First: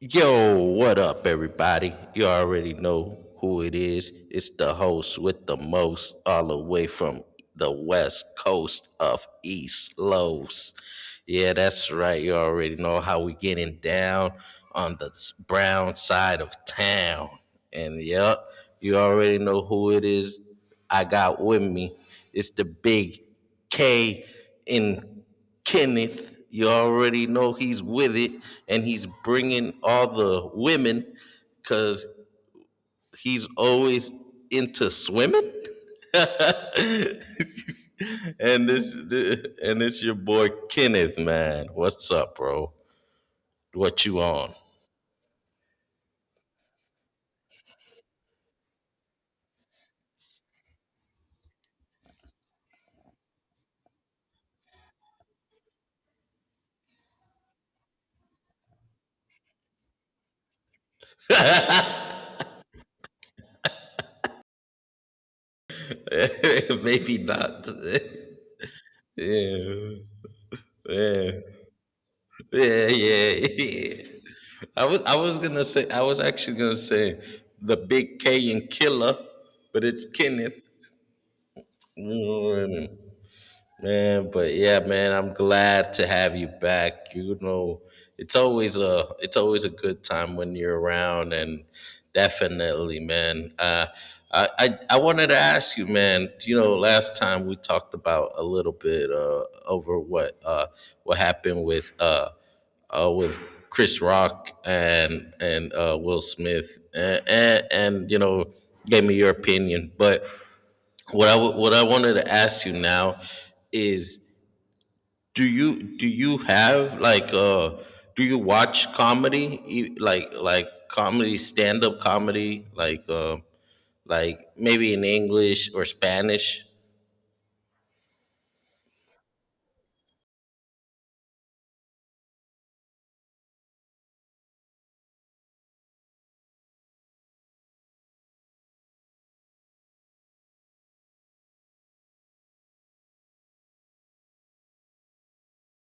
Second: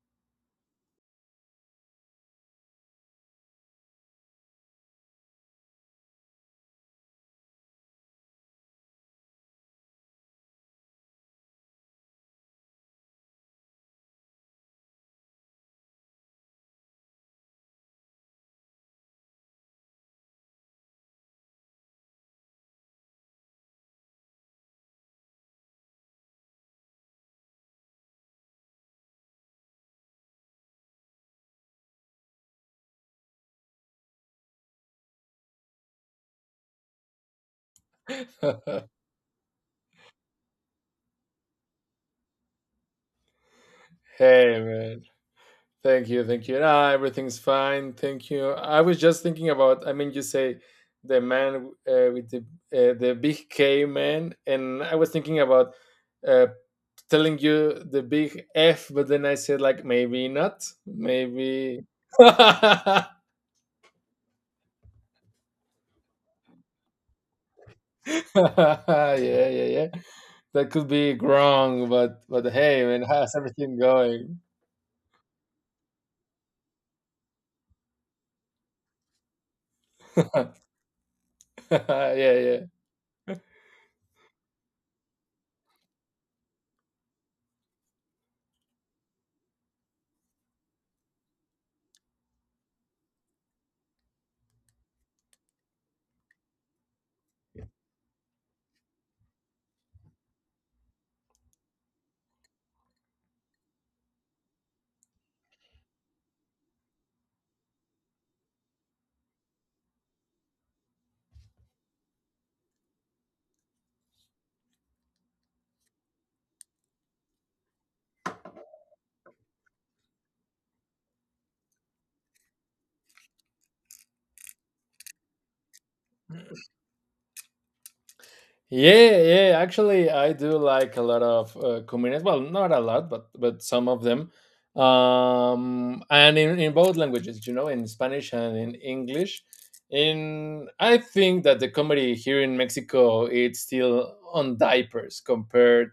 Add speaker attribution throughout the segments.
Speaker 1: Yo, what up, everybody? You already know who it is. It's the host with the most, all the way from the west coast of East Los. Yeah, that's right. You already know how we getting down on the brown side of town. And yep, you already know who it is. I got with me. It's the big. K in Kenneth. You already know he's with it and he's bringing all the women because he's always into swimming. and this and this your boy Kenneth, man. What's up, bro? What you on?
Speaker 2: Hey, man, thank you, thank you. Nah, everything's fine, thank you. I was just thinking about. I mean, you say the man with the big K, man, and I was thinking about uh, telling you the big F, but then I said, like, maybe not, maybe. Yeah,
Speaker 1: Maybe not.
Speaker 2: yeah,
Speaker 1: yeah.
Speaker 2: yeah. That could be
Speaker 1: Yeah.
Speaker 2: wrong, but hey,
Speaker 1: Yeah,
Speaker 2: man, how's
Speaker 1: yeah,
Speaker 2: everything
Speaker 1: yeah.
Speaker 2: going?
Speaker 1: I was actually gonna say the big K in killer, but it's Kenneth.
Speaker 2: Yeah, yeah.
Speaker 1: Man, but yeah, man, I'm glad to have you back. You know, it's always a good time when you're around, and definitely, man. I wanted to ask you, man. You know, last time we talked about a little bit, over what happened with Chris Rock and Will Smith, and gave me your opinion. But what I wanted to ask you now is, do you do you have like uh do you watch comedy, like comedy, stand up comedy, like maybe in English or Spanish?
Speaker 2: Yeah, yeah. Actually, I do like a lot of comedians. Well, not a lot, but some of them, and in both languages, you know, in Spanish and in English. In I think that the comedy here in Mexico it's still on diapers compared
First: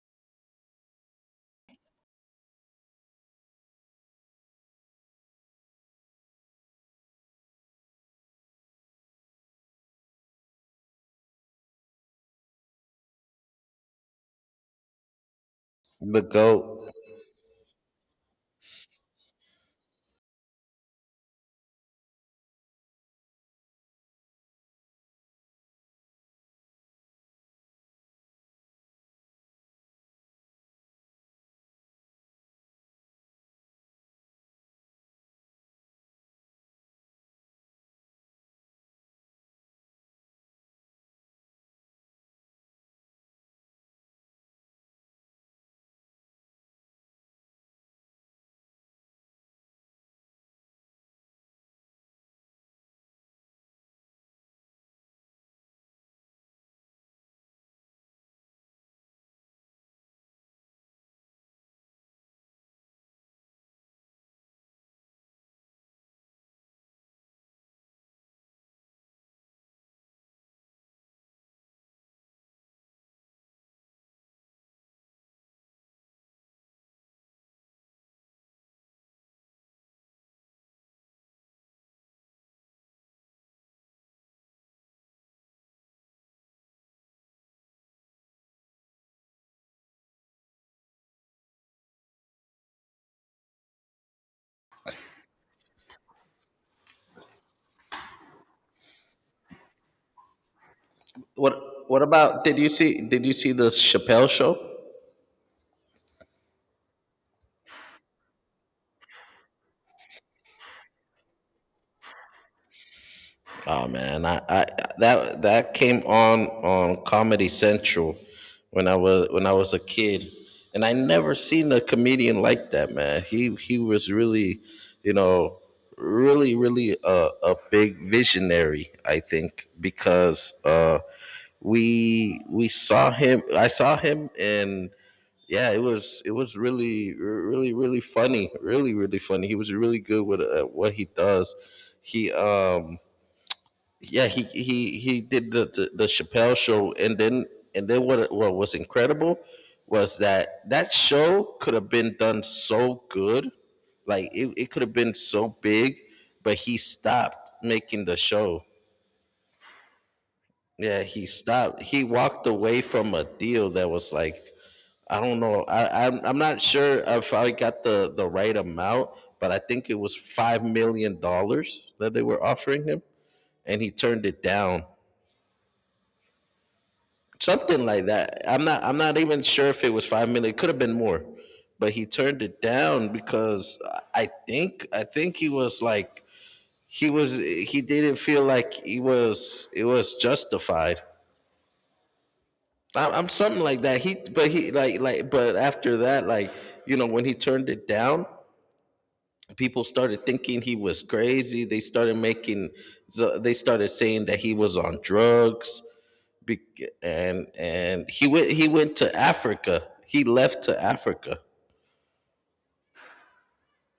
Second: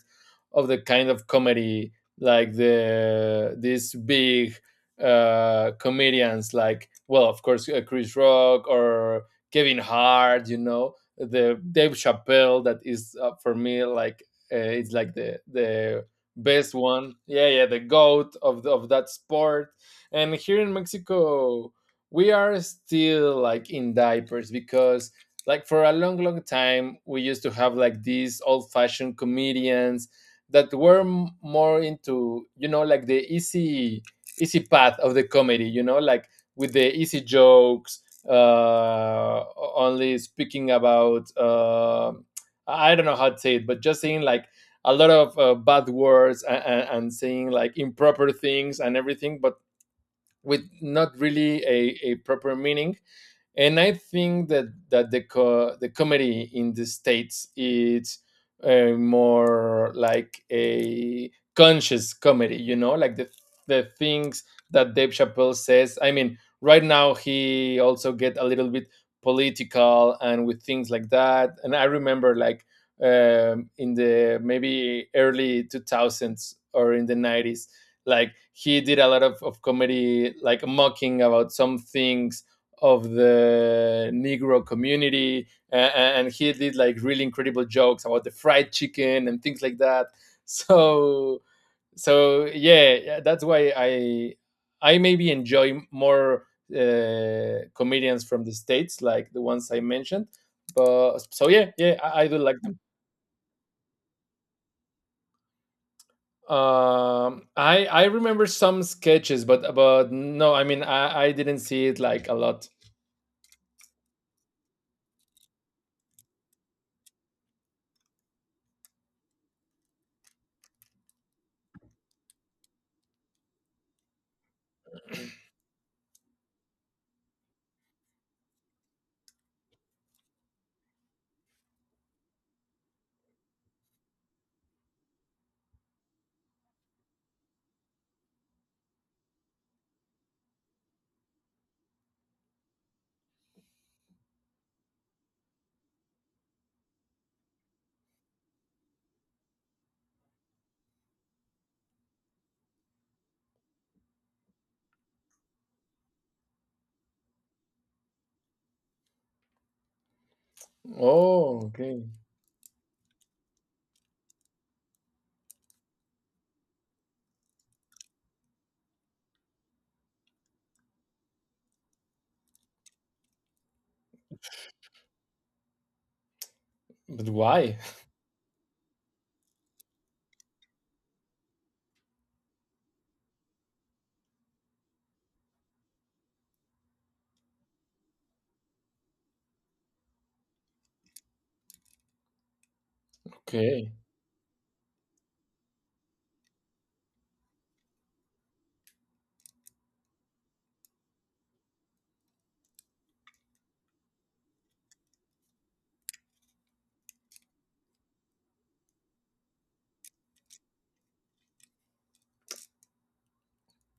Speaker 2: of the kind of comedy like these big comedians, like, well, of course, Chris Rock or Kevin Hart, you know, the Dave Chappelle that is, for me, like, it's like the
Speaker 1: The
Speaker 2: best
Speaker 1: goat.
Speaker 2: one. Yeah, yeah, the goat of of that sport. And here in Mexico, we are still like in diapers, because, like, for a long long time we used to have like these old fashioned comedians that were more into, you know, like the easy easy path of the comedy, you know, like, with the easy jokes, uh, only speaking about, I don't know how to say it, but just saying like a lot of bad words, and saying like improper things and everything, but with not really a proper meaning. And I think that the comedy in the states is, more like a conscious comedy, you know, like the things that Dave Chappelle says. I mean, right now he also get a little bit political and with things like that. And I remember, like, in the maybe early 2000s or in the 90s, like he did a lot of comedy, like mocking about some things of the Negro community, and he did like really incredible jokes about the fried chicken and things like that. So so yeah, yeah, that's why I maybe enjoy more comedians from the states, like the ones I mentioned. But so
Speaker 1: what
Speaker 2: yeah, yeah,
Speaker 1: what
Speaker 2: I do
Speaker 1: about
Speaker 2: like
Speaker 1: did you
Speaker 2: them.
Speaker 1: see did you see the Chappelle show?
Speaker 2: I remember some sketches, but no, I mean I didn't see it like a lot.
Speaker 1: Oh man, I that came on Comedy Central when I was a kid, and I never seen a comedian like that. Man, he was really, you know, really really a big visionary. I think because, we saw him. I saw him and. Yeah, it was really really really funny, really really funny. He was really good with, what he does. He yeah, he did the Chappelle show, and then what was incredible was that that show could have been done so good, like it could have been so big, but he stopped making the show. Yeah, he
Speaker 2: Oh,
Speaker 1: stopped.
Speaker 2: okay.
Speaker 1: He walked away from a deal that was like, I don't know. I'm not sure if I got the right amount, but I think it was $5 million that they were offering him, and he turned it down,
Speaker 2: But why?
Speaker 1: something like that. I'm not even sure if it was 5 million. It could have been more, but he turned it down because I think he was like, he didn't feel like, he was it was justified. I, I'm Something like
Speaker 2: Okay.
Speaker 1: that. He but he like but after that, when he turned it down. People started thinking he was crazy. So they started saying that he was on drugs. Bec- and he went to Africa. He left to Africa.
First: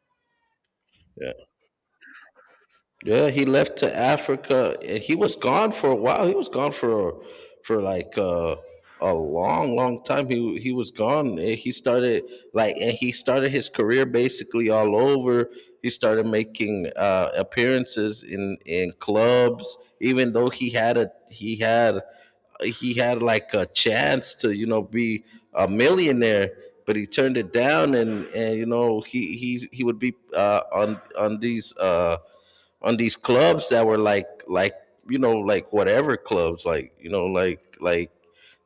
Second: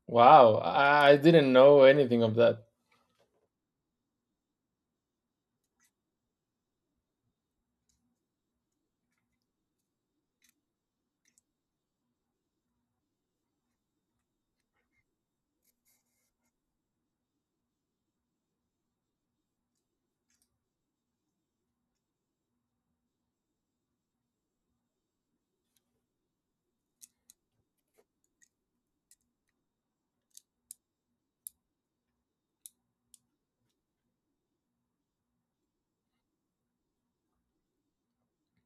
Speaker 2: Wow, I
Speaker 1: Yeah.
Speaker 2: didn't know anything of that.
Speaker 1: Yeah, he left to Africa and he was gone for a while. He was gone for for like uh, a long, long time. He was gone. And he started his career basically all over. He started making, appearances in clubs, even though he had like a chance to, be a millionaire, but he turned it down, and he would be, on on these clubs that were, like you know like whatever clubs like you know like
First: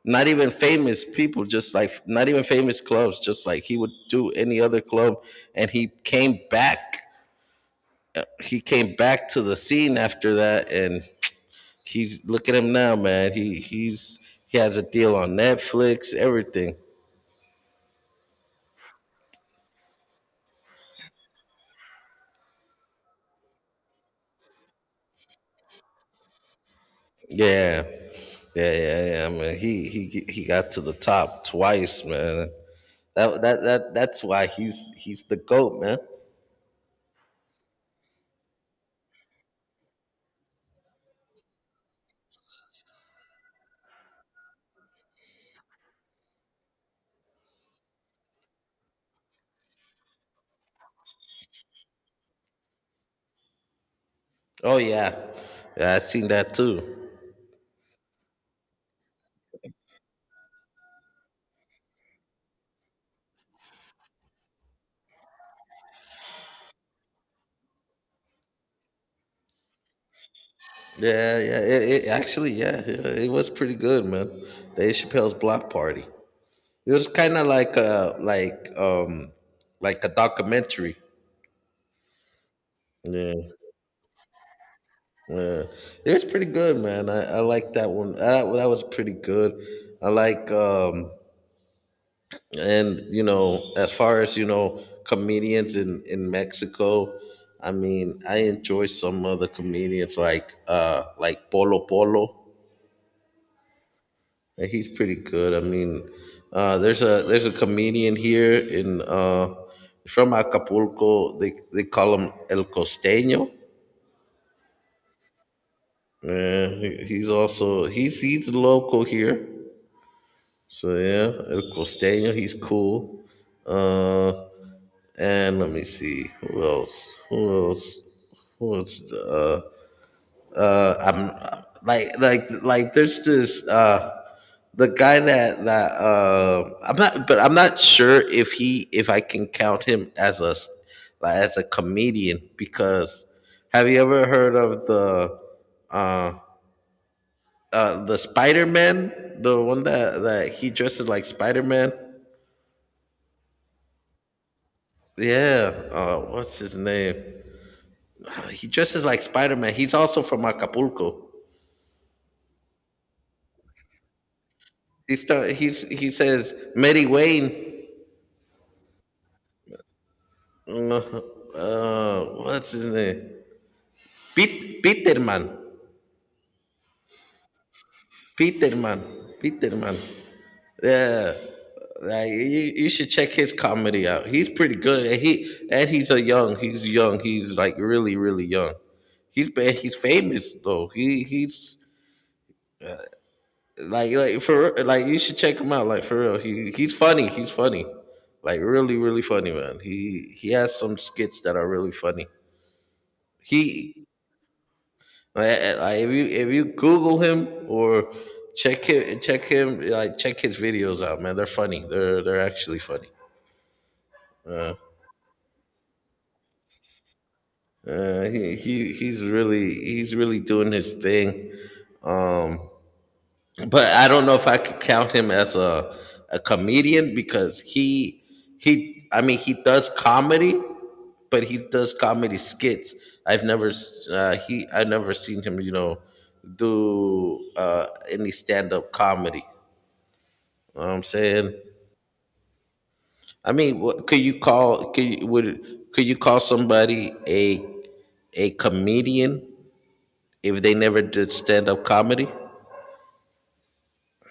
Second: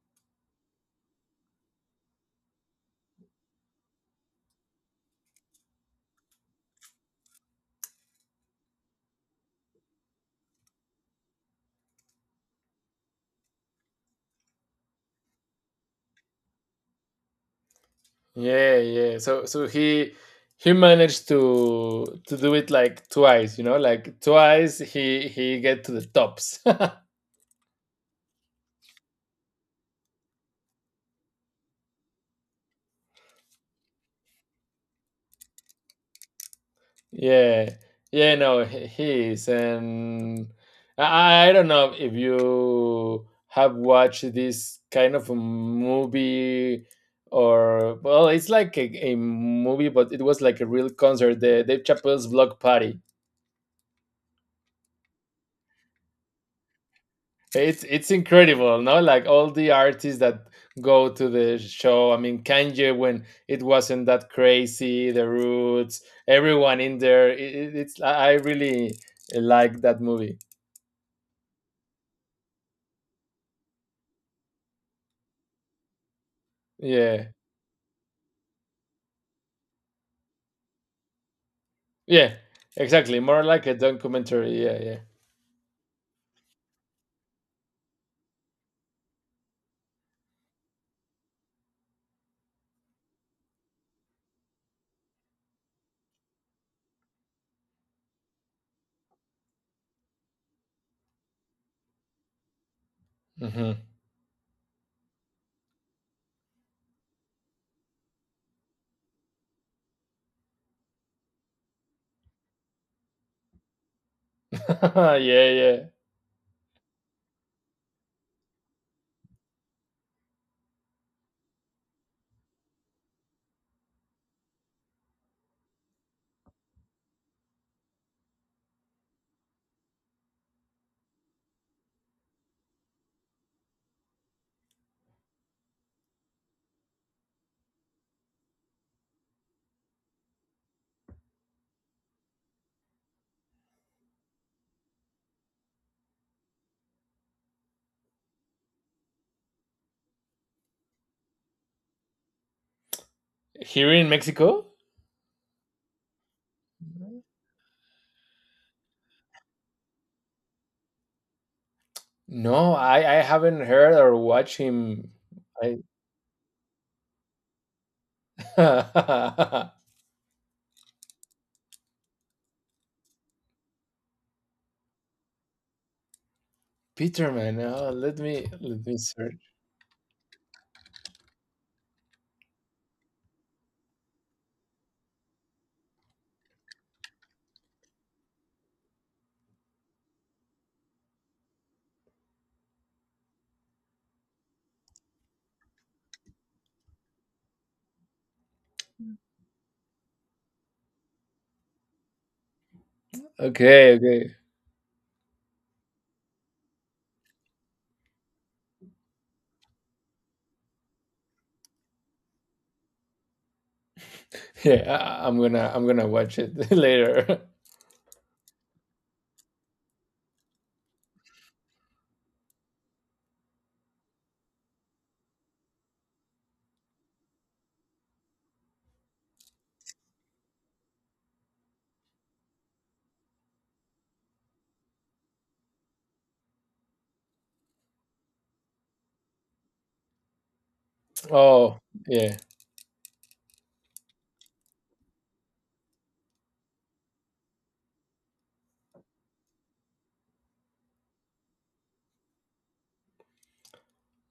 Speaker 1: not even famous people, just, not even famous clubs, just, he would do any other club. And he came back to the scene after that. And he's look at him now, man. He has a deal on Netflix, everything.
Speaker 2: Yeah, yeah. So he managed to do it like twice, you know, like twice he get to the tops.
Speaker 1: Yeah, yeah, yeah, yeah, man. He got to the top twice, man. That's why he's the goat, man.
Speaker 2: Yeah. Yeah, no, he is, and I don't know if you have watched this kind of a movie, or, well, it's like a movie, but it was like a real concert, the Dave Chappelle's Block Party.
Speaker 1: Oh yeah, yeah, I seen that too.
Speaker 2: It's incredible, no? Like all the artists that go to the show. I mean, Kanye, when it wasn't that crazy, the Roots, everyone in there. It's I really like that movie.
Speaker 1: Yeah, yeah. It actually, yeah, yeah, it was pretty good, man. Dave Chappelle's Block Party. It was
Speaker 2: Yeah,
Speaker 1: kind of like a documentary.
Speaker 2: yeah, exactly.
Speaker 1: Yeah,
Speaker 2: More like a documentary. Yeah, yeah,
Speaker 1: yeah. It was pretty good, man. I like that one. That was pretty good. I like and you know as far as, comedians in Mexico. I mean, I enjoy some of the comedians like Polo Polo.
Speaker 2: hmm,
Speaker 1: Yeah, he's pretty good. I mean, there's a comedian here in from Acapulco. They call him El Costeño.
Speaker 2: yeah, yeah.
Speaker 1: Yeah, he's also, he's local here. So yeah, El Costeño. He's cool. Uh, and let me see, who else? Who else? Who else? I'm like There's this, the guy that, I'm not sure if he, if I can count him as as a comedian, because have you ever heard of uh the spider-man, the one that he dresses like spider-man?
Speaker 2: Here in Mexico?
Speaker 1: Yeah, what's his name? He dresses like spider-man, he's also from Acapulco.
Speaker 2: No, I haven't heard or watched him.
Speaker 1: He start
Speaker 2: I
Speaker 1: he's He says Mary Wayne. Uh, what's his name? Peterman.
Speaker 2: Peterman. Oh, let me
Speaker 1: Peterman.
Speaker 2: search.
Speaker 1: Peterman. Yeah. Like, you should check his comedy out. He's pretty good, and he and he's a young. He's young. He's like really, really young. He's bad. He's famous though. He he's like for like You should check him out. Like, for real, he's funny. He's funny, like really, really funny, man. He has some skits that are really funny.
Speaker 2: Okay,
Speaker 1: He
Speaker 2: okay.
Speaker 1: if you Google him, or check him, check his videos out, man. They're funny. They're actually funny. Uh,
Speaker 2: Yeah, I'm gonna watch it later.
Speaker 1: he's really doing his thing. Um, but I don't know if I could count him as a comedian because he I mean he does comedy, but he does comedy skits. I never seen him, you know, do, any stand up comedy. You know what I'm saying?
Speaker 2: Oh, yeah.
Speaker 1: I mean, what, could you call somebody a comedian if they never did stand up comedy?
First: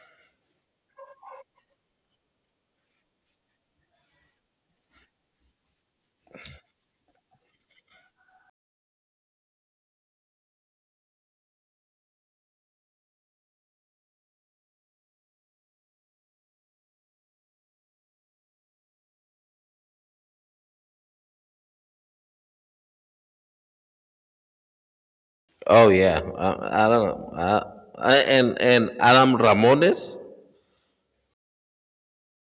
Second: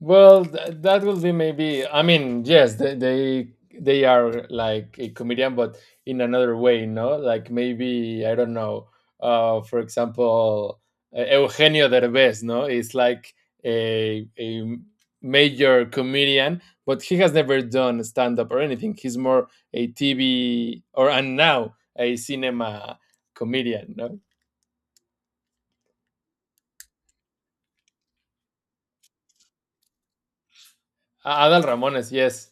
Speaker 2: Well, that will be maybe. I mean, yes, they are like a comedian, but in another way, no? Like, maybe, I don't know. For example, Eugenio Derbez, no? It's like a major comedian, but he has never done stand up or anything. He's more a TV, or, and now a cinema comedian, no?
Speaker 1: Oh yeah, I don't know. And Adam Ramones.
Speaker 2: Adal Ramones, yes.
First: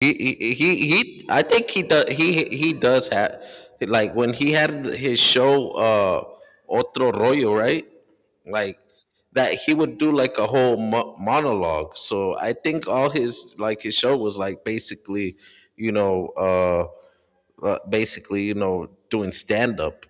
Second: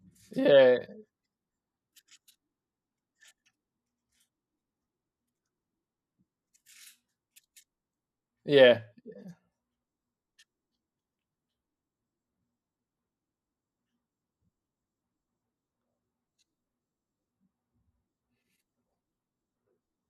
Speaker 1: He he.
Speaker 2: Yeah,
Speaker 1: He I think he does. He does have, like, when he had his show, Otro Rollo, right? Like,
Speaker 2: yeah.
Speaker 1: that he would do, like, a whole monologue. So I think all his show was like basically, doing stand up.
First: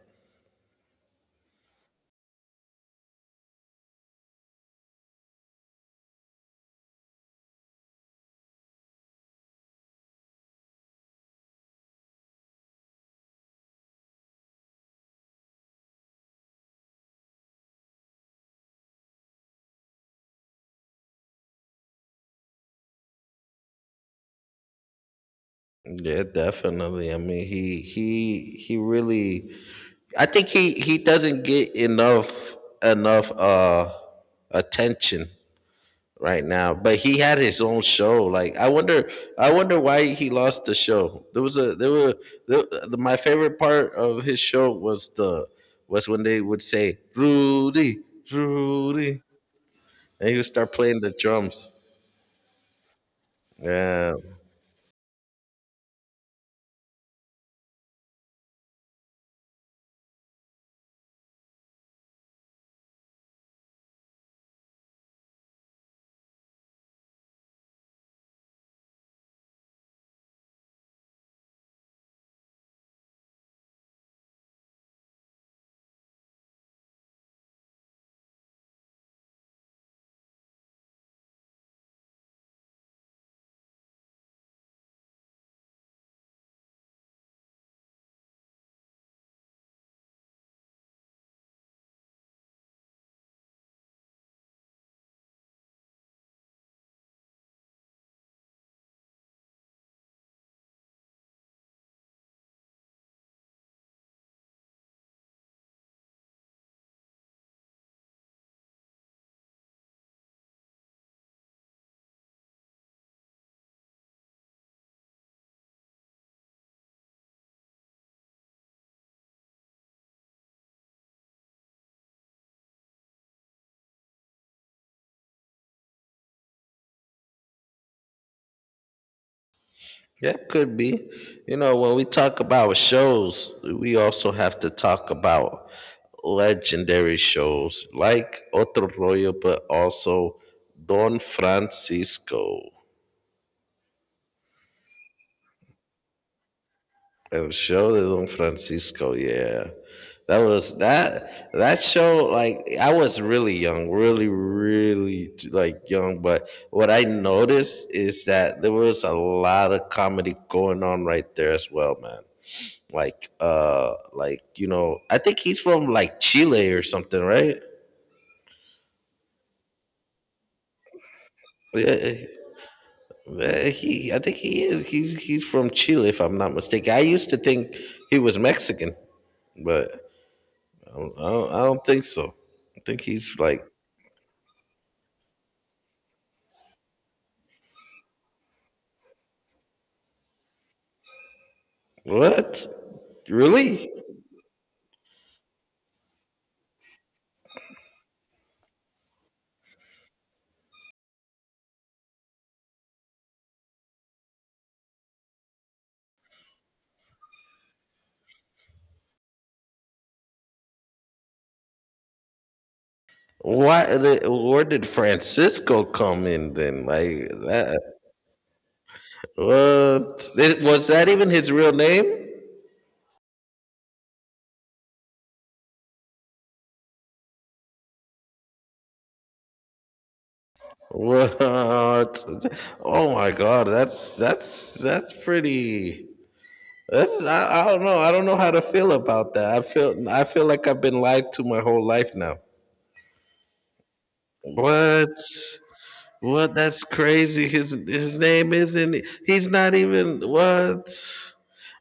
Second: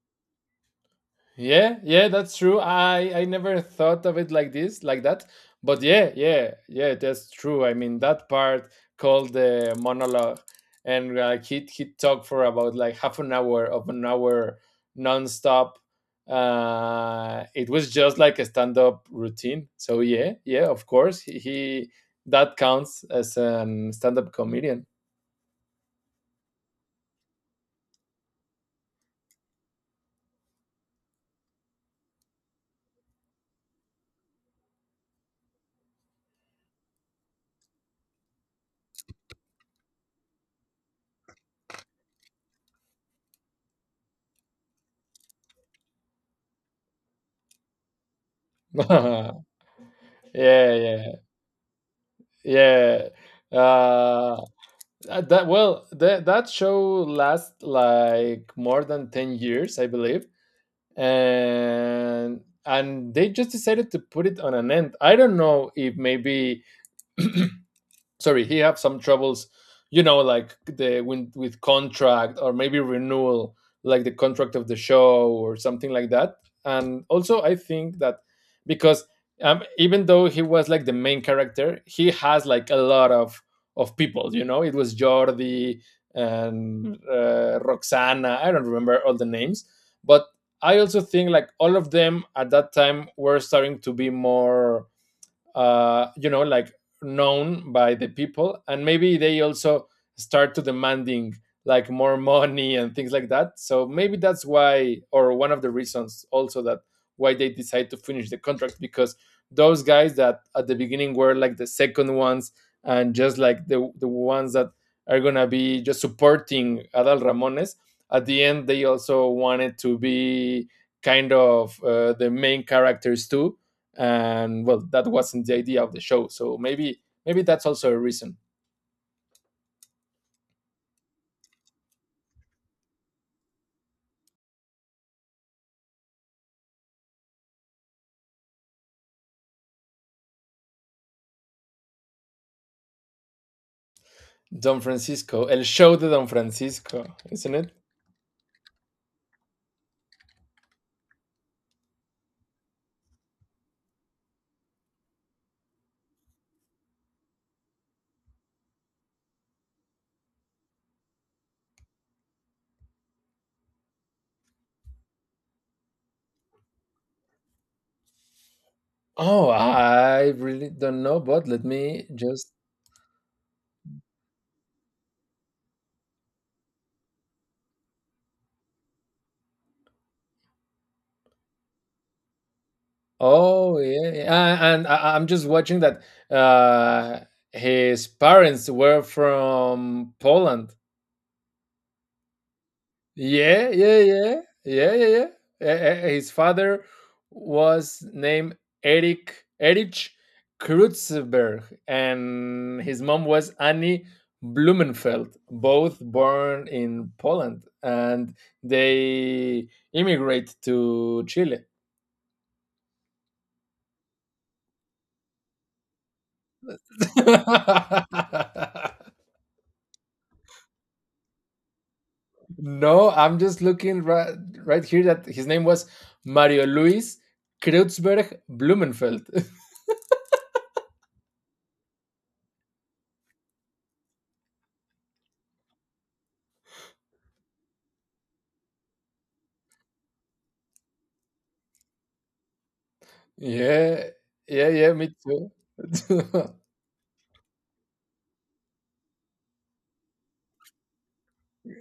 Speaker 2: Yeah, yeah, that's true. I never thought of it like this, like that. But yeah, yeah, yeah, that's true. I mean, that part called the monologue, and, like, he talked for about like half an hour of an hour nonstop. It was just like a stand up routine. So yeah, yeah, of course he that counts as a stand up comedian.
Speaker 1: Yeah, definitely. I mean, he really. I think he doesn't get enough attention right now. But he had his own show. Like, I wonder why he lost the show. There was a there were the, My favorite part of his show was the was when they would say Rudy, Rudy,
Speaker 2: Yeah,
Speaker 1: and he would start playing the
Speaker 2: yeah.
Speaker 1: drums.
Speaker 2: Yeah.
Speaker 1: Yeah,
Speaker 2: Uh that, well, that show lasts like more than 10 years, I believe. And they just decided to put it on an end. I don't know if maybe, sorry, he had some troubles, you know, like the when, with contract or maybe renewal like the contract of the show or something like that. And also I think that, because, even though he was like the main character, he has like a lot of people, you know, it was Jordi and Roxana. I don't remember all the names, but I also think like all of them at that time were starting to be more, you know, like, known by the people, and maybe they also start to demanding like more money and things like that. So maybe that's why, or one of the reasons also that why they decide to finish the contract, because those guys that at the beginning were like the second ones and just like the ones that are gonna be just supporting Adal Ramones. At the end, they also wanted to be kind of, the main characters too, and, well, that wasn't the idea of the show, so maybe that's also a reason.
Speaker 1: that could be. You know, when we talk about shows, we also have to talk about legendary shows like Otro Rollo, but also Don Francisco.
Speaker 2: Don Francisco, El Show de Don Francisco,
Speaker 1: El
Speaker 2: isn't it?
Speaker 1: Show de Don Francisco, yeah. That show, like, I was really young, really really like young, but what I noticed is that there was a lot of comedy going on right there as well, man. I think he's from, like, Chile or something, right?
Speaker 2: Oh, I really don't know, but let me
Speaker 1: Yeah.
Speaker 2: just.
Speaker 1: He I think he is. He's from Chile if I'm not mistaken. I used to think he was Mexican, but I don't think so. I think he's like,
Speaker 2: Oh, yeah, yeah. Ah, and I'm just watching that uh his parents were from Poland.
Speaker 1: what?
Speaker 2: Yeah,
Speaker 1: Really?
Speaker 2: yeah, yeah, yeah, yeah, yeah. His father was named Eric Erich Kreuzberg, and his mom was Annie Blumenfeld. Both born in Poland, and they immigrate to Chile.
Speaker 1: Why? Where did Francisco come in then? Like that? What? Was that even his real name?
Speaker 2: No, I'm just looking right here that his name was Mario Luis Kreuzberg Blumenfeld.
Speaker 1: What? Oh my God! That's pretty. That's I don't know. I don't know how to feel about that. I feel like I've been lied to my whole life now.
Speaker 2: Yeah. Yeah, yeah,
Speaker 1: What?
Speaker 2: me too.
Speaker 1: What? That's crazy. His name isn't. He's not even, what?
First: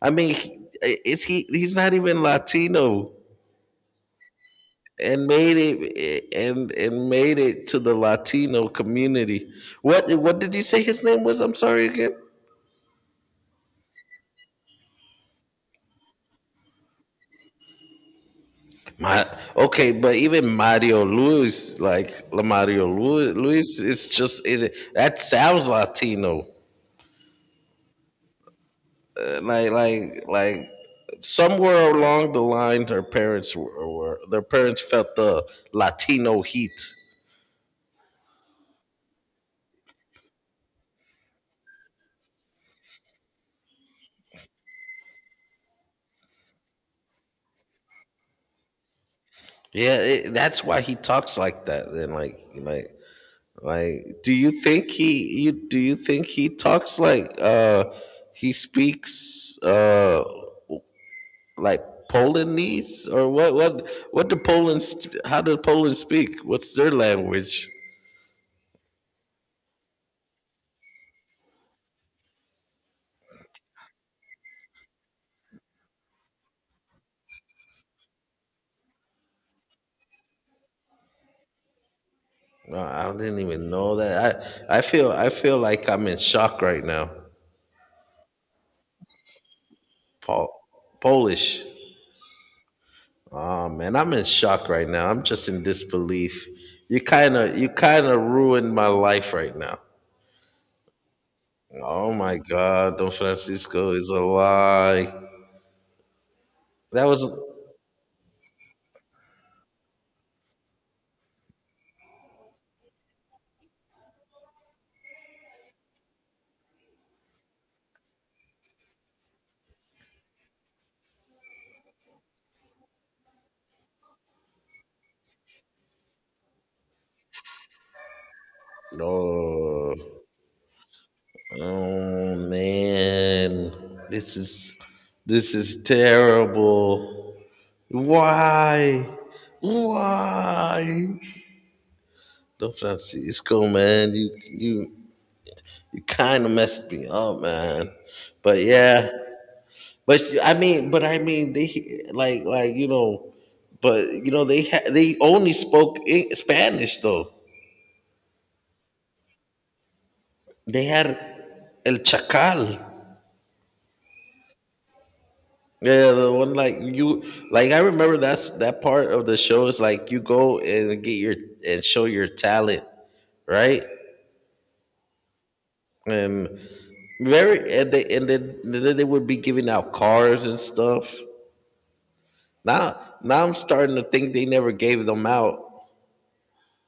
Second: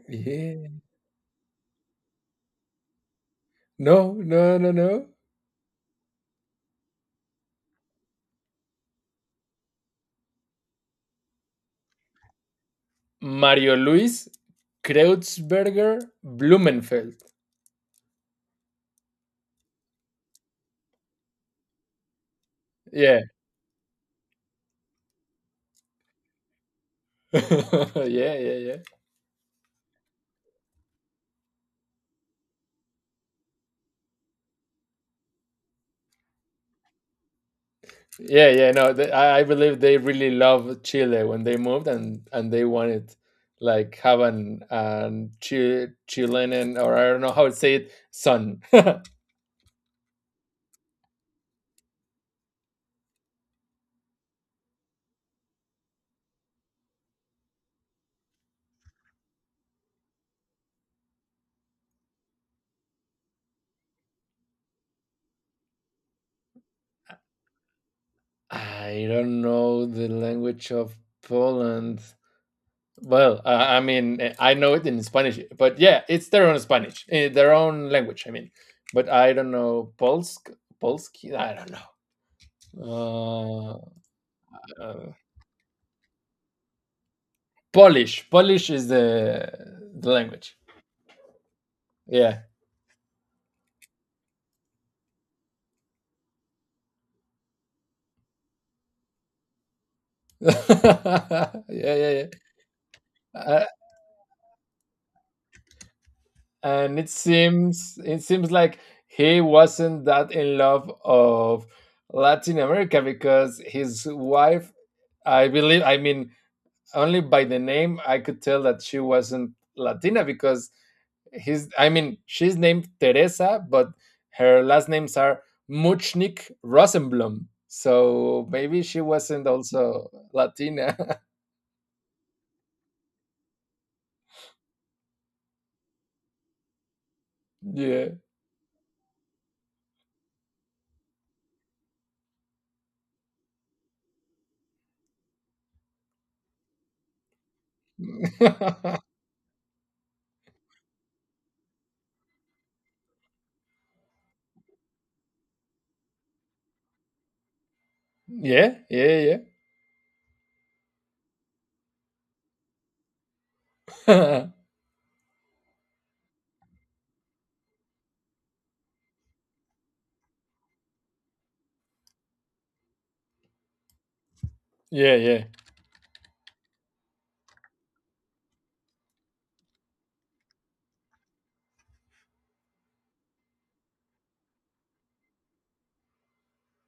Speaker 1: I mean,
Speaker 2: Yeah.
Speaker 1: is he? He's not even Latino,
Speaker 2: No, no, no, no.
Speaker 1: and made it and made it to the Latino community. What? What did you say his name was? I'm sorry again.
Speaker 2: Mario Luis Kreutzberger Blumenfeld.
Speaker 1: My, okay, but even Mario Luis, like, La Mario
Speaker 2: Yeah.
Speaker 1: Luis, Luis, it's just, is it that sounds Latino.
Speaker 2: Yeah, yeah, yeah.
Speaker 1: uh, like like like Somewhere along the line, their parents felt the Latino heat.
Speaker 2: Yeah, yeah, no, I believe they really love Chile when they moved, and they wanted like have an Chilean, or I don't know how to say it, son.
Speaker 1: Yeah, that's why he talks like that then, do you think he talks like, he speaks, like Polonese? Or what how do Poland speak? What's their language?
Speaker 2: I don't know the language of Poland. Well, I mean, I know it in Spanish, but yeah, it's their own Spanish, their own language. I mean, but I don't know Polski. I don't
Speaker 1: No, I didn't even
Speaker 2: know.
Speaker 1: know that. I I
Speaker 2: Uh,
Speaker 1: feel
Speaker 2: uh,
Speaker 1: I feel like I'm in shock right now.
Speaker 2: Polish, Polish is the
Speaker 1: Pol-
Speaker 2: language.
Speaker 1: Polish.
Speaker 2: Yeah,
Speaker 1: Oh man, I'm in shock right now. I'm just in disbelief. You kind of ruined my life right now.
Speaker 2: yeah, yeah,
Speaker 1: Oh
Speaker 2: yeah.
Speaker 1: my God, Don
Speaker 2: Uh,
Speaker 1: Francisco is a lie.
Speaker 2: and
Speaker 1: That
Speaker 2: it
Speaker 1: was
Speaker 2: seems it seems like he wasn't that in love of Latin America because his wife, I believe. I mean, only by the name I could tell that she wasn't Latina, because his I mean she's named Teresa, but her last names are Muchnik Rosenblum. So maybe she wasn't
Speaker 1: no.
Speaker 2: also Latina.
Speaker 1: Oh man, this is this is terrible.
Speaker 2: Yeah.
Speaker 1: Why? Why? Don Francisco, man, you kind of messed me up, man. But
Speaker 2: Yeah,
Speaker 1: yeah. But I mean, they like but you know they only spoke in Spanish though.
Speaker 2: yeah, yeah.
Speaker 1: They had El Chacal. Yeah, yeah, the one like you like I remember that's that part of the show is like you go and get your and show your talent, right?
Speaker 2: Yeah, yeah.
Speaker 1: And very and they and then they would be giving out cars and stuff. Now now I'm starting to think they never gave them out.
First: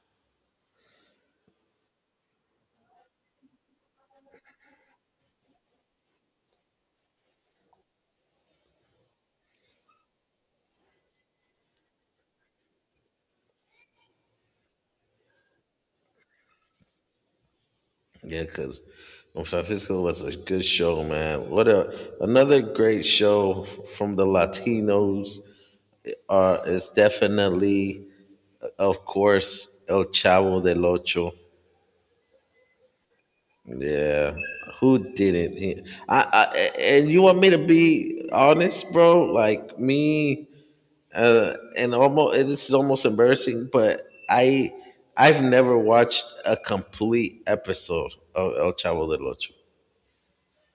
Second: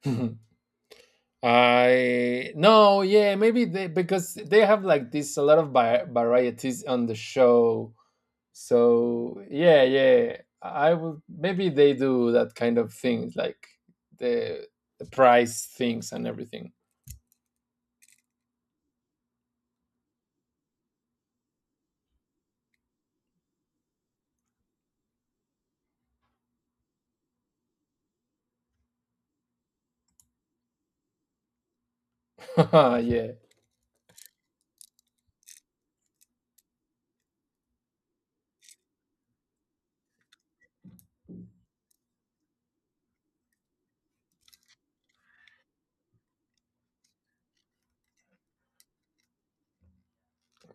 Speaker 2: I no, yeah, maybe they, because they have like this a lot of varieties on the show. So yeah, yeah, I would, maybe they do that kind of things like the the price things and everything.
Speaker 1: Yeah, because Francisco was a good show, man. What a another great show from the Latinos, is definitely, of course, El Chavo del Ocho.
Speaker 2: Yeah,
Speaker 1: Yeah, who didn't? I and you want me to be honest, bro? Like me, and almost this is almost embarrassing, but I I've never watched a complete episode of El Chavo del Ocho.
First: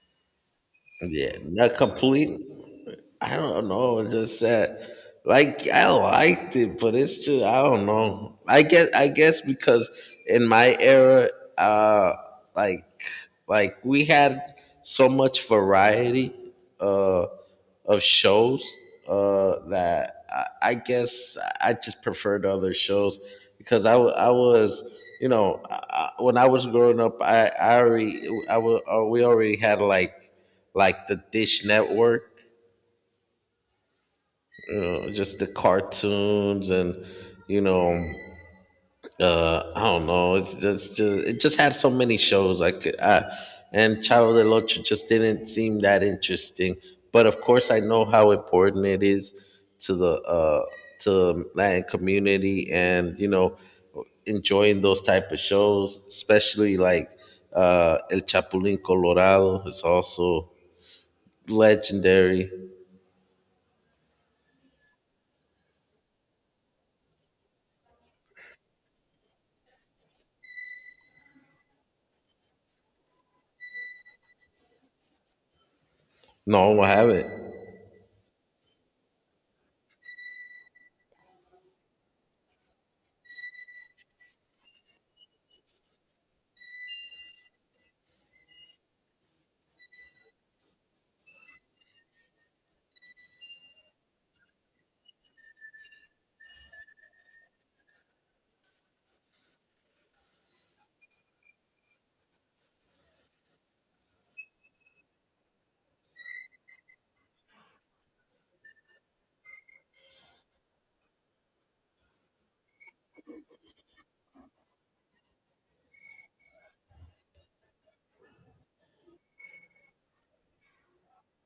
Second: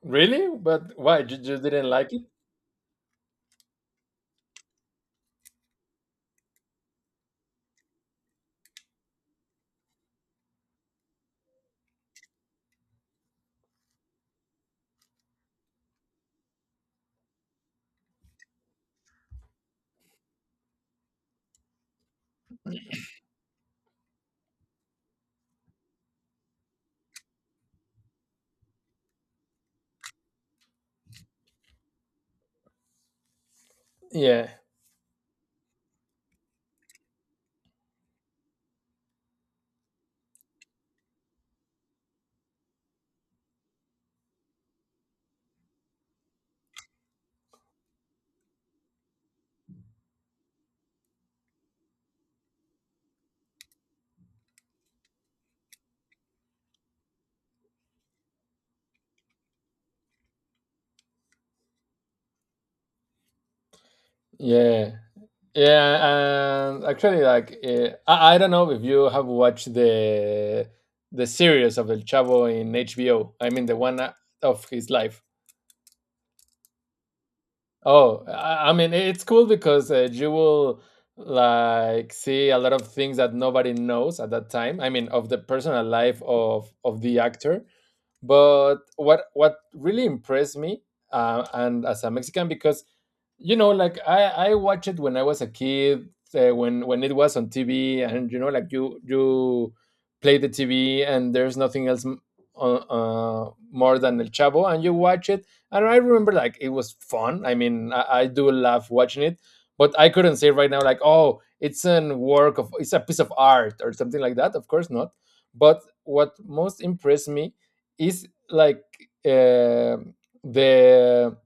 Speaker 2: really? But why? You
Speaker 1: Yeah,
Speaker 2: just
Speaker 1: not
Speaker 2: didn't like it?
Speaker 1: complete. I don't know. It's just that, like, I liked it, but it's just I don't know. I guess because in my era, uh, like, like we had so much variety, uh, of shows, that I guess I just preferred other shows because I was. You know, when I was growing up, I already, I was, we already had like the Dish Network,
Speaker 2: Yeah,
Speaker 1: just the cartoons and you know I don't know it's just, it just had so many shows like and child del Lotra just didn't seem that interesting, but of course I know how important it is to the to latin community and enjoying those type of shows, especially like el chapulín colorado is also legendary.
Speaker 2: yeah, yeah. And actually, like, I don't know if you have watched the series of El Chavo in HBO. I mean, the one of his life.
Speaker 1: No, I haven't.
Speaker 2: Oh, I mean, it's cool, because you will, like, see a lot of things that nobody knows at that time. I mean, of the personal life of the actor. But what really impressed me, and as a Mexican, because, you know, like, I watched it when I was a kid, when it was on TV, and, you know, like, you play the TV, and there's nothing else uh, more than El Chavo, and you watch it, and I remember, like, it was fun, I mean I do love watching it, but I couldn't say right now, like, oh, it's an work of it's a piece of art or something like that, of course not. But what most impressed me is, like, uh, the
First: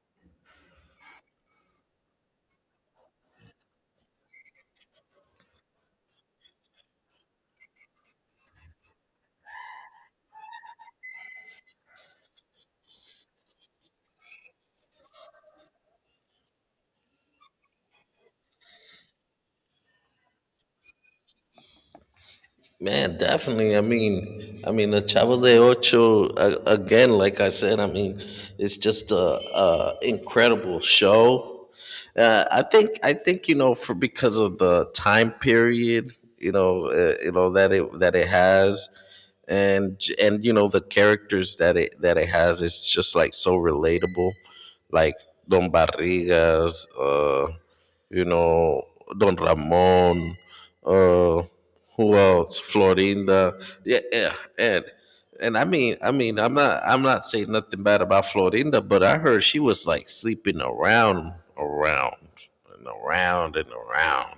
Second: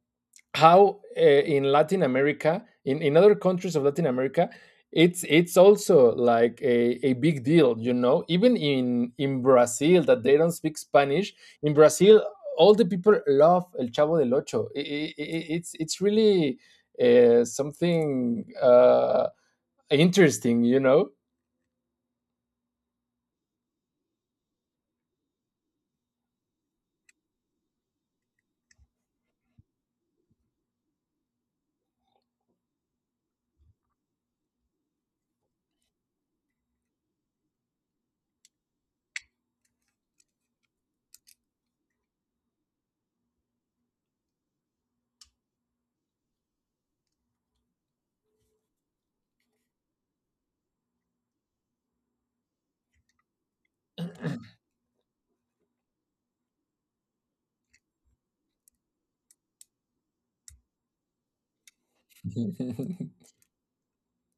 Speaker 2: how, in Latin America, in other countries of Latin America, it's also like a big deal, you know. Even in Brazil, that they don't speak Spanish. In Brazil, all the people love El Chavo del Ocho. It's really, something, interesting, you know.
Speaker 1: Man, definitely. I mean, the Chavo de Ocho again. Like I said, I mean, it's just a incredible show. I think you know, for because of the time period, you know that it has, and and you know the characters that it has, it's just like so relatable, like Don Barrigas, you know, Don Ramon, uh, who else? Florinda. Yeah, yeah. And I'm not saying nothing bad about Florinda, but I heard she was like sleeping around around and around and around.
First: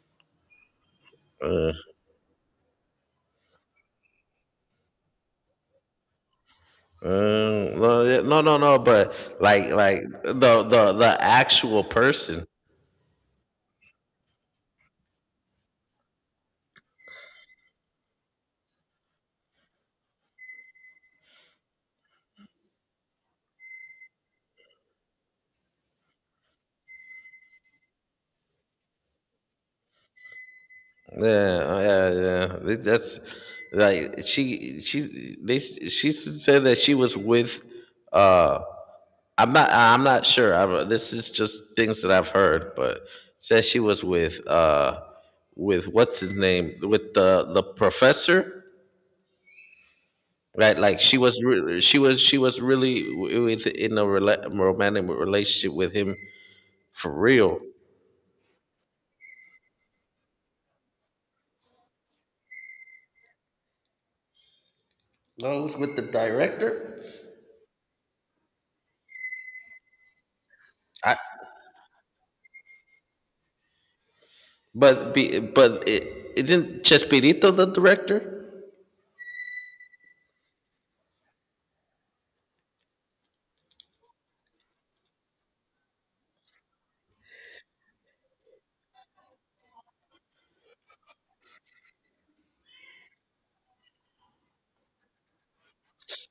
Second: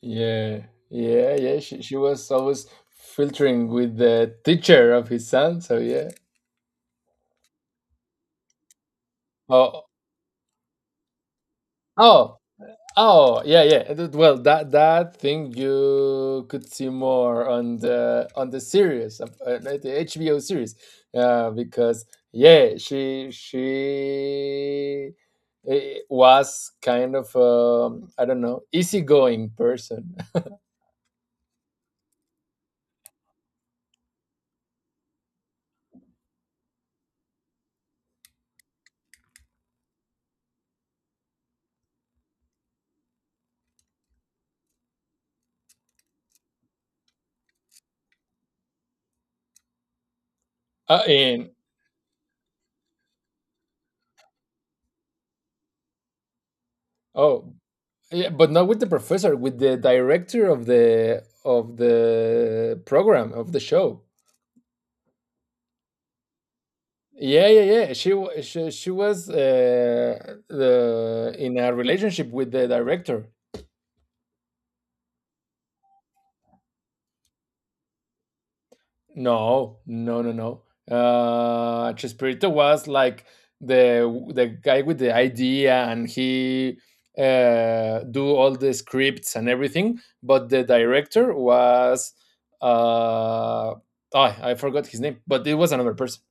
Speaker 2: Yeah, yeah, yeah.
Speaker 1: Uh,
Speaker 2: She was always filtering with the teacher of his son. So yeah.
Speaker 1: no, yeah, no, but
Speaker 2: Oh,
Speaker 1: like the actual
Speaker 2: oh,
Speaker 1: person.
Speaker 2: oh, yeah, yeah. Well, that thing you could see more on the series, like the HBO series, because yeah, she was kind of, I don't know, easygoing person.
Speaker 1: Yeah, yeah, yeah. That's like She. She said that she was with uh I'm not sure. I, this is just things that I've heard, but said she was with what's his name, with the professor, right? Like
Speaker 2: In
Speaker 1: she was really with in a romantic relationship with him for
Speaker 2: Oh,
Speaker 1: real.
Speaker 2: yeah, but not with the professor, with the director of the program of the show.
Speaker 1: No, it was with the director.
Speaker 2: Yeah, yeah, yeah. She wa she was
Speaker 1: I,
Speaker 2: the in a relationship with the director.
Speaker 1: but be, but it, isn't Chespirito the director?
Speaker 2: No, no, no, no. Chespirito was like the guy with the idea, and he do all the scripts and everything. But the director was uh, oh, I forgot his name, but it was another person.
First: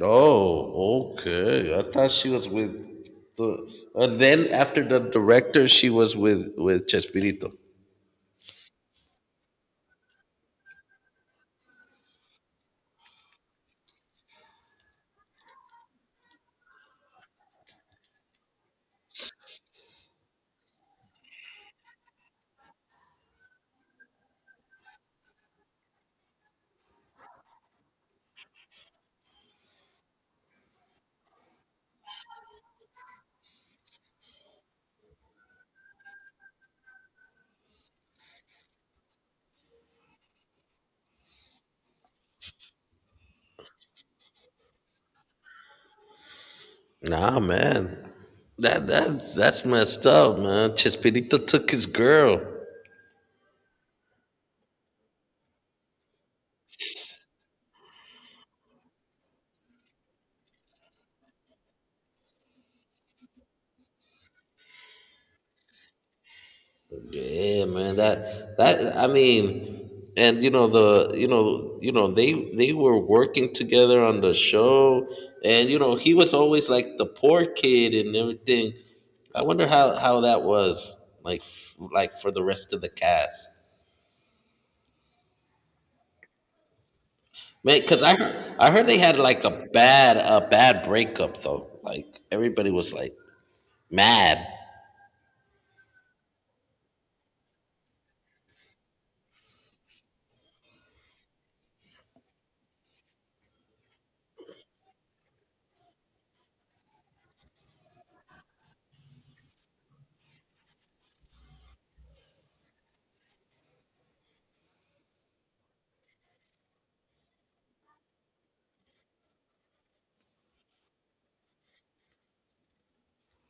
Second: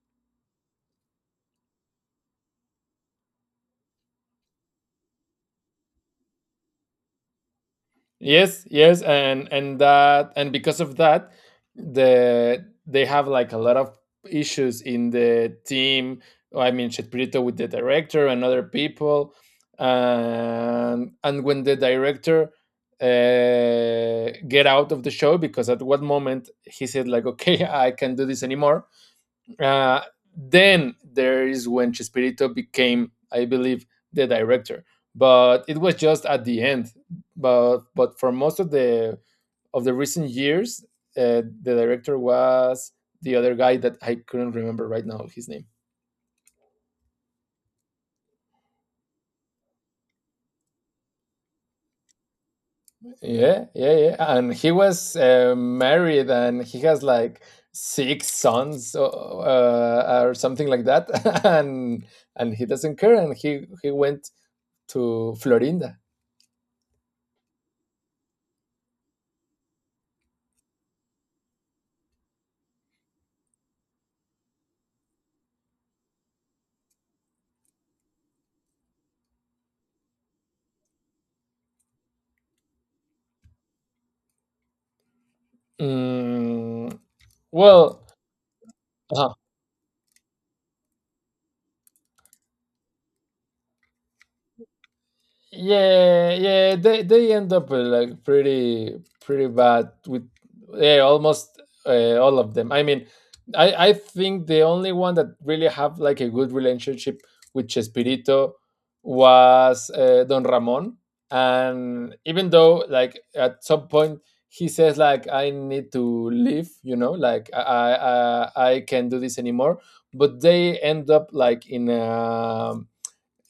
Speaker 1: Oh, okay. I thought she was with the. And then after the director, she was with Chespirito.
Speaker 2: Yes, yes, and because of that, they have like a lot of issues in the team. I mean, Chespirito with the director and other people, and when the director get out of the show because at one moment he said like, okay, I can't do this anymore, uh, then there is when Chespirito became, I believe, the director. But it was just at the end. But for most of the recent years, the director was the other guy that I couldn't remember right now his name.
Speaker 1: Nah, man, that's messed up, man. Chespirito took his girl.
Speaker 2: Yeah, yeah, yeah. And he was married, and he has like six sons or something like that. and and he doesn't care, and he went to Florinda.
Speaker 1: Yeah, man. That, I mean, and you know the you know they were working together on the show, and you know he was always like the poor kid and everything. I wonder how that was like like for the rest of the cast,
Speaker 2: 嗯，
Speaker 1: man.
Speaker 2: 我
Speaker 1: Because I heard they had
Speaker 2: 啊。
Speaker 1: like a bad breakup though. Like everybody was like mad.
Speaker 2: yeah yeah, they end up like pretty pretty bad with, yeah, almost all of them. I mean, I think the only one that really have like a good relationship with Chespirito was Don Ramon, and even though like at some point he says like I need to leave, you know, like I can't do this anymore, but they end up like in a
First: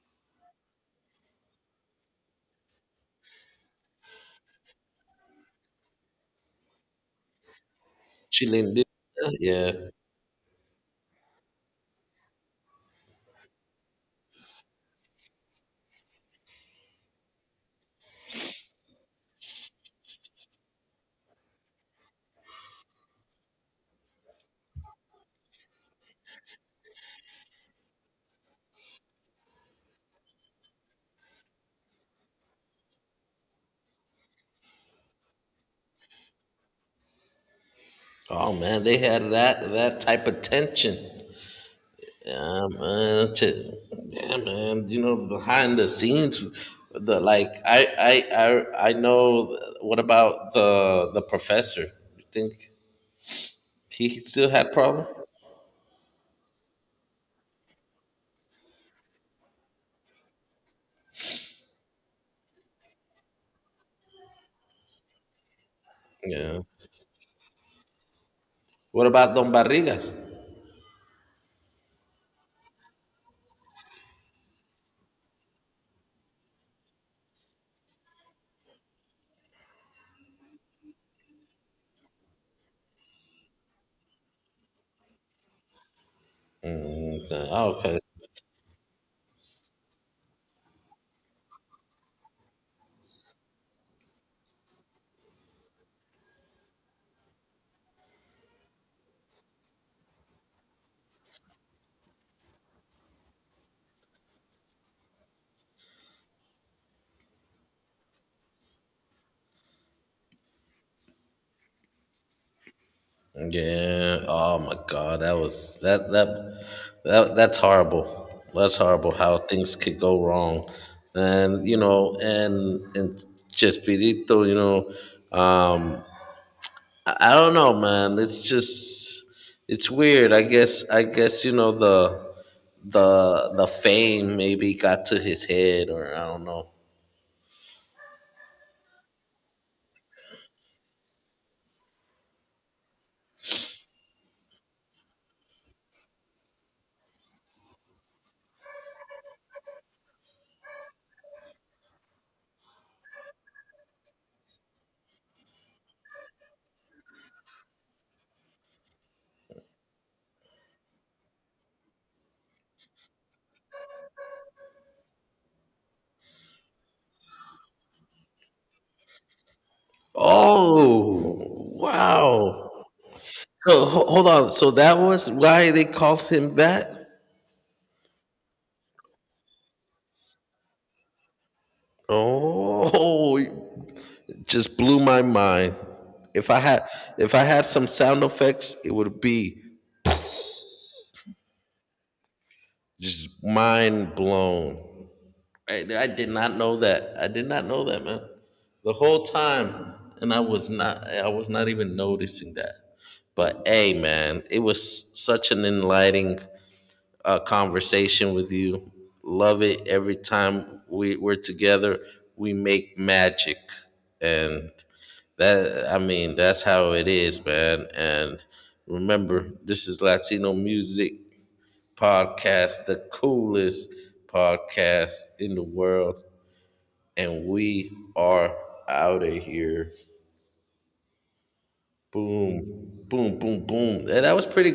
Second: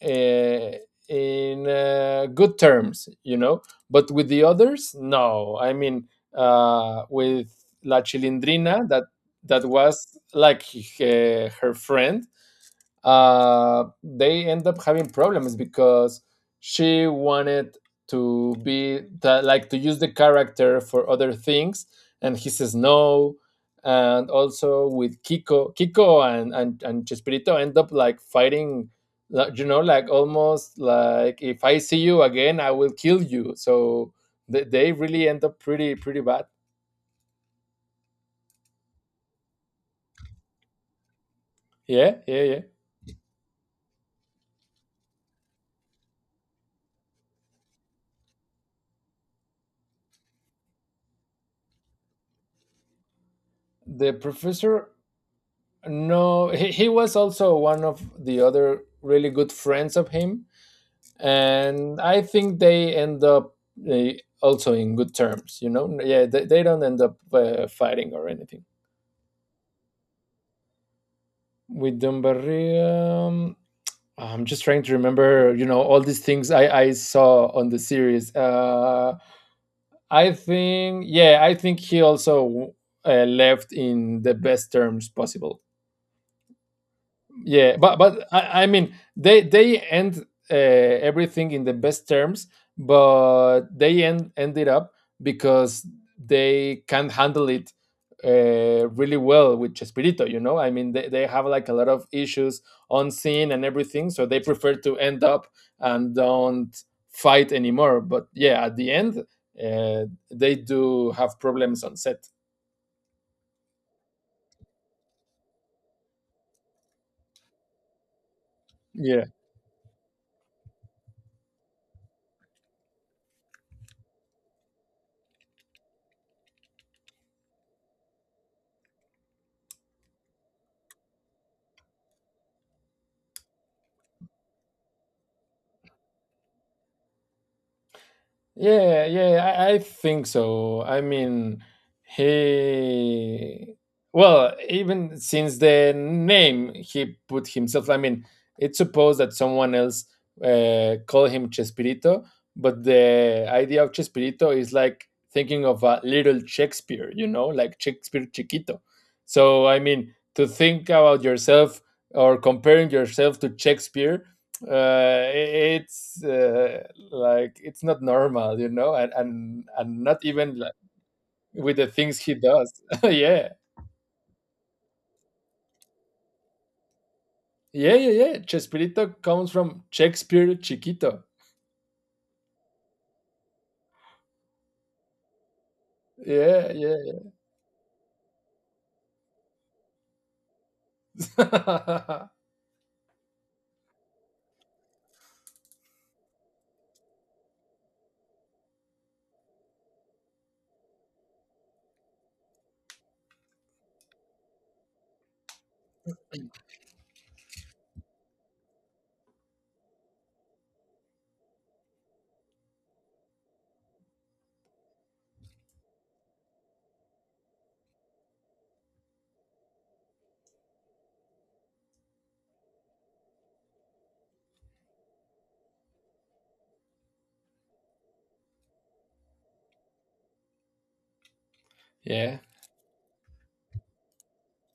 Speaker 2: uh, in good terms, you know. But with the others, no. I mean, with La
Speaker 1: She didn't.
Speaker 2: Chilindrina, that that
Speaker 1: Yeah.
Speaker 2: was like her friend, they end up having problems because she wanted to be that, like, to use the character for other things, and he says no. And also with Kiko, and Chespirito end up like fighting, like, you know, like almost like, if I see you again I will kill you. So they really end up pretty pretty bad.
Speaker 1: Oh man, they had that type of tension.
Speaker 2: Yeah, yeah, yeah.
Speaker 1: Yeah, man. That's yeah, man. You know, behind the scenes, the like, I know. What about the professor? You think
Speaker 2: The
Speaker 1: he still had
Speaker 2: professor?
Speaker 1: problem?
Speaker 2: No, he was also one of the other really good friends of him, and I think they end up, also in good terms. You know, yeah, they,
Speaker 1: Yeah.
Speaker 2: they don't end up fighting or anything.
Speaker 1: What about Don Barrigas?
Speaker 2: With Dumbarria, I'm just trying to remember. You know, all these things I saw on the series. I think, yeah, I think he also left in the best terms possible.
Speaker 1: Mm, okay. Oh,
Speaker 2: Yeah,
Speaker 1: okay.
Speaker 2: but I mean they end everything in the best terms, but they ended up because they can't handle it really well with Chespirito. You know, I mean they have like a lot of issues on scene and everything, so they prefer to end up and don't fight anymore. But yeah, at the end, uh, they do have problems on set.
Speaker 1: Yeah. Oh my God, that was that that that that's horrible. That's horrible.
Speaker 2: Yeah.
Speaker 1: How things could go wrong, and you know, and Chespirito, you know, I don't know, man. It's just it's weird. I guess you know the fame maybe got to his head, or I don't know.
Speaker 2: Yeah, yeah, I think so. I mean, he, well, even since the name he put himself, I mean, it's supposed that someone else called him Chespirito, but the idea of Chespirito is like thinking of a little Shakespeare, you know, like Shakespeare Chiquito. So, I mean, to think about yourself or comparing yourself to Shakespeare, uh, it's like, it's not normal, you know, and and not even like
Speaker 1: Oh
Speaker 2: with the things he
Speaker 1: wow!
Speaker 2: does. Yeah,
Speaker 1: So hold on. So that was why they called him that.
Speaker 2: yeah, yeah, yeah. Chespirito comes from Shakespeare Chiquito.
Speaker 1: Oh, just blew my mind. If I
Speaker 2: Yeah,
Speaker 1: had
Speaker 2: yeah,
Speaker 1: if I had some sound effects, it would be just mind blown. I did not know that. I did not know that, man. The whole time, and I was not even noticing that. But hey, man, it was such an enlightening conversation with you. Love it every time we're together. We make magic, and that I mean that's how it is, man. And remember, this is Latino Music Podcast, the coolest podcast in the world, and we are out of here.
Speaker 2: yeah.
Speaker 1: Boom, boom, boom, boom. And that was pretty